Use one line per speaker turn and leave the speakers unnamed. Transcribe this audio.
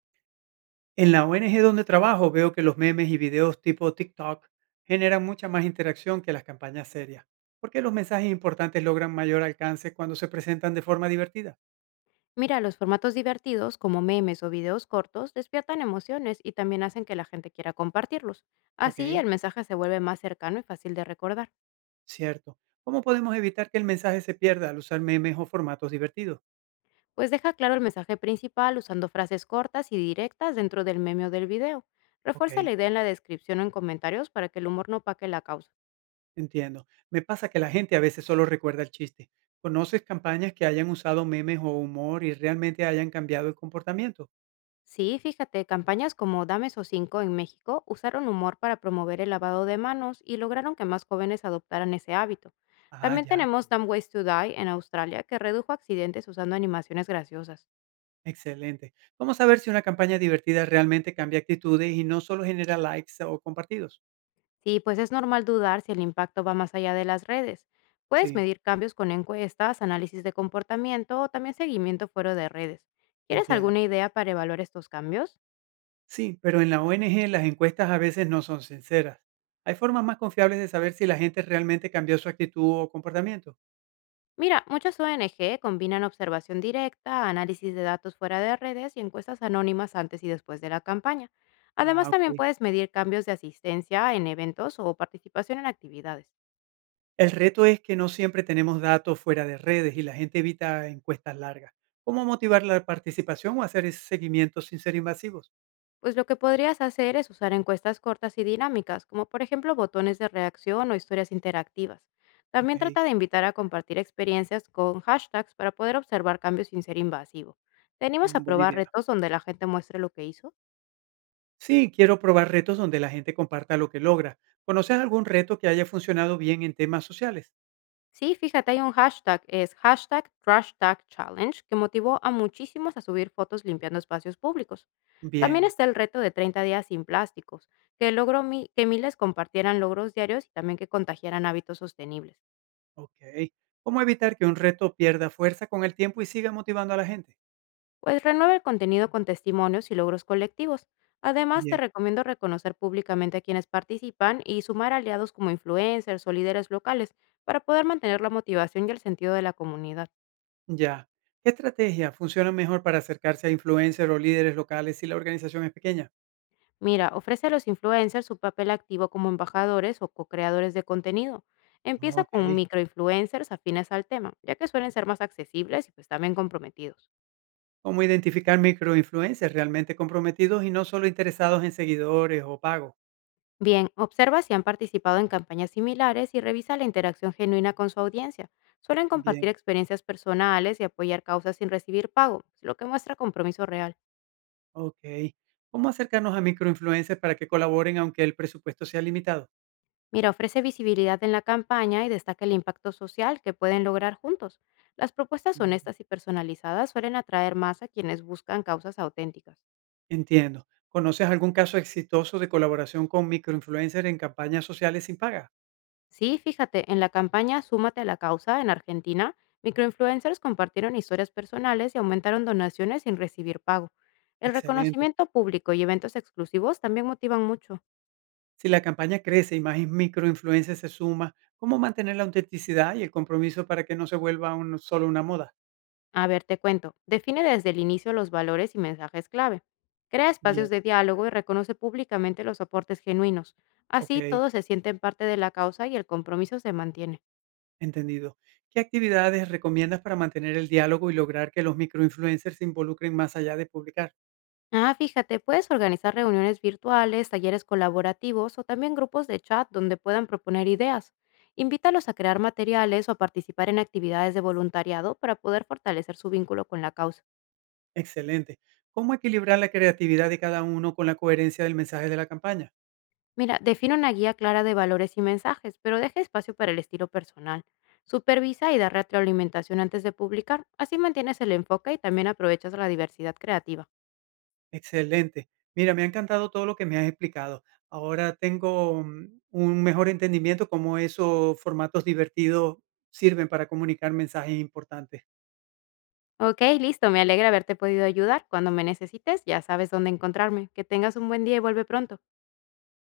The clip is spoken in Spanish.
En la ONG donde trabajo veo que los memes y videos tipo TikTok generan mucha más interacción que las campañas serias, porque los mensajes importantes logran mayor alcance cuando se presentan de forma divertida.
Mira, los formatos divertidos como memes o videos cortos despiertan emociones y también hacen que la gente quiera compartirlos.
Ok,
Así el mensaje se vuelve más cercano y fácil de recordar,
cierto. ¿Cómo podemos evitar que el mensaje se pierda al usar memes o formatos divertidos?
pues deja claro el mensaje principal usando frases cortas y directas dentro del meme o del video.
Ok,
Refuerza la idea en la descripción o en comentarios para que el humor no paque la causa.
entiendo. Me pasa que la gente a veces solo recuerda el chiste. ¿Conoces campañas que hayan usado memes o humor y realmente hayan cambiado el comportamiento?
Sí, fíjate, campañas como Dame esos cinco en México usaron humor para promover el lavado de manos y lograron que más jóvenes adoptaran ese hábito.
Ah,
También
ya.
tenemos Dumb Ways to Die en Australia, que redujo accidentes usando animaciones graciosas.
Excelente. Vamos a ver si una campaña divertida realmente cambia actitudes y no solo genera likes o compartidos.
Sí, pues es normal dudar si el impacto va más allá de las redes. Puedes
Sí,
medir cambios con encuestas, análisis de comportamiento o también seguimiento fuera de redes. ¿Quieres
entiendo.
alguna idea para evaluar estos cambios?
Sí, pero en la ONG las encuestas a veces no son sinceras. Hay formas más confiables de saber si la gente realmente cambió su actitud o comportamiento.
Mira, muchas ONG combinan observación directa, análisis de datos fuera de redes y encuestas anónimas antes y después de la campaña.
Ah,
Además, también
ok.
puedes medir cambios de asistencia en eventos o participación en actividades.
El reto es que no siempre tenemos datos fuera de redes y la gente evita encuestas largas. ¿Cómo motivar la participación o hacer ese seguimiento sin ser invasivos?
Pues lo que podrías hacer es usar encuestas cortas y dinámicas, como por ejemplo botones de reacción o historias interactivas.
Ok,
También trata de invitar a compartir experiencias con hashtags para poder observar cambios sin ser invasivo. ¿Tenemos a
buena
probar
idea.
retos donde la gente muestre lo que hizo?
Sí, quiero probar retos donde la gente comparta lo que logra. ¿Conoces algún reto que haya funcionado bien en temas sociales?
Sí, fíjate, hay un hashtag, es hashtag Trash Tag Challenge, que motivó a muchísimos a subir fotos limpiando espacios públicos. También
Bien,
está el reto de 30 días sin plásticos, que logró que miles compartieran logros diarios y también que contagiaran hábitos sostenibles.
ok. ¿Cómo evitar que un reto pierda fuerza con el tiempo y siga motivando a la gente?
Pues renueva el contenido con testimonios y logros colectivos. Además, te
Bien,
recomiendo reconocer públicamente a quienes participan y sumar aliados como influencers o líderes locales para poder mantener la motivación y el sentido de la comunidad.
ya. ¿Qué estrategia funciona mejor para acercarse a influencers o líderes locales si la organización es pequeña?
Mira, ofrece a los influencers su papel activo como embajadores o co-creadores de contenido. Empieza
Ok.
con microinfluencers afines al tema, ya que suelen ser más accesibles y pues también comprometidos.
¿Cómo identificar microinfluencers realmente comprometidos y no solo interesados en seguidores o pagos?
Bien, observa si han participado en campañas similares y revisa la interacción genuina con su audiencia. Suelen compartir
Bien,
experiencias personales y apoyar causas sin recibir pago, lo que muestra compromiso real.
ok. ¿Cómo acercarnos a microinfluencers para que colaboren aunque el presupuesto sea limitado?
Mira, ofrece visibilidad en la campaña y destaca el impacto social que pueden lograr juntos. Las propuestas
Mm,
honestas y personalizadas suelen atraer más a quienes buscan causas auténticas.
Entiendo. ¿Conoces algún caso exitoso de colaboración con microinfluencers en campañas sociales sin paga?
Sí, fíjate, en la campaña Súmate a la causa en Argentina, microinfluencers compartieron historias personales y aumentaron donaciones sin recibir pago. El
Excelente.
reconocimiento público y eventos exclusivos también motivan mucho.
Si la campaña crece y más microinfluencers se suma, ¿cómo mantener la autenticidad y el compromiso para que no se vuelva solo una moda?
A ver, te cuento. Define desde el inicio los valores y mensajes clave. Crea espacios
Bien,
de diálogo y reconoce públicamente los aportes genuinos. Así
ok,
todos se sienten parte de la causa y el compromiso se mantiene.
entendido. ¿Qué actividades recomiendas para mantener el diálogo y lograr que los microinfluencers se involucren más allá de publicar?
Ah, fíjate, puedes organizar reuniones virtuales, talleres colaborativos o también grupos de chat donde puedan proponer ideas. Invítalos a crear materiales o a participar en actividades de voluntariado para poder fortalecer su vínculo con la causa.
Excelente. ¿Cómo equilibrar la creatividad de cada uno con la coherencia del mensaje de la campaña?
Mira, define una guía clara de valores y mensajes, pero deja espacio para el estilo personal. Supervisa y da retroalimentación antes de publicar. Así mantienes el enfoque y también aprovechas la diversidad creativa.
Excelente. Mira, me ha encantado todo lo que me has explicado. Ahora tengo un mejor entendimiento cómo esos formatos divertidos sirven para comunicar mensajes importantes.
Ok, listo, me alegra haberte podido ayudar. Cuando me necesites, ya sabes dónde encontrarme. Que tengas un buen día y vuelve pronto.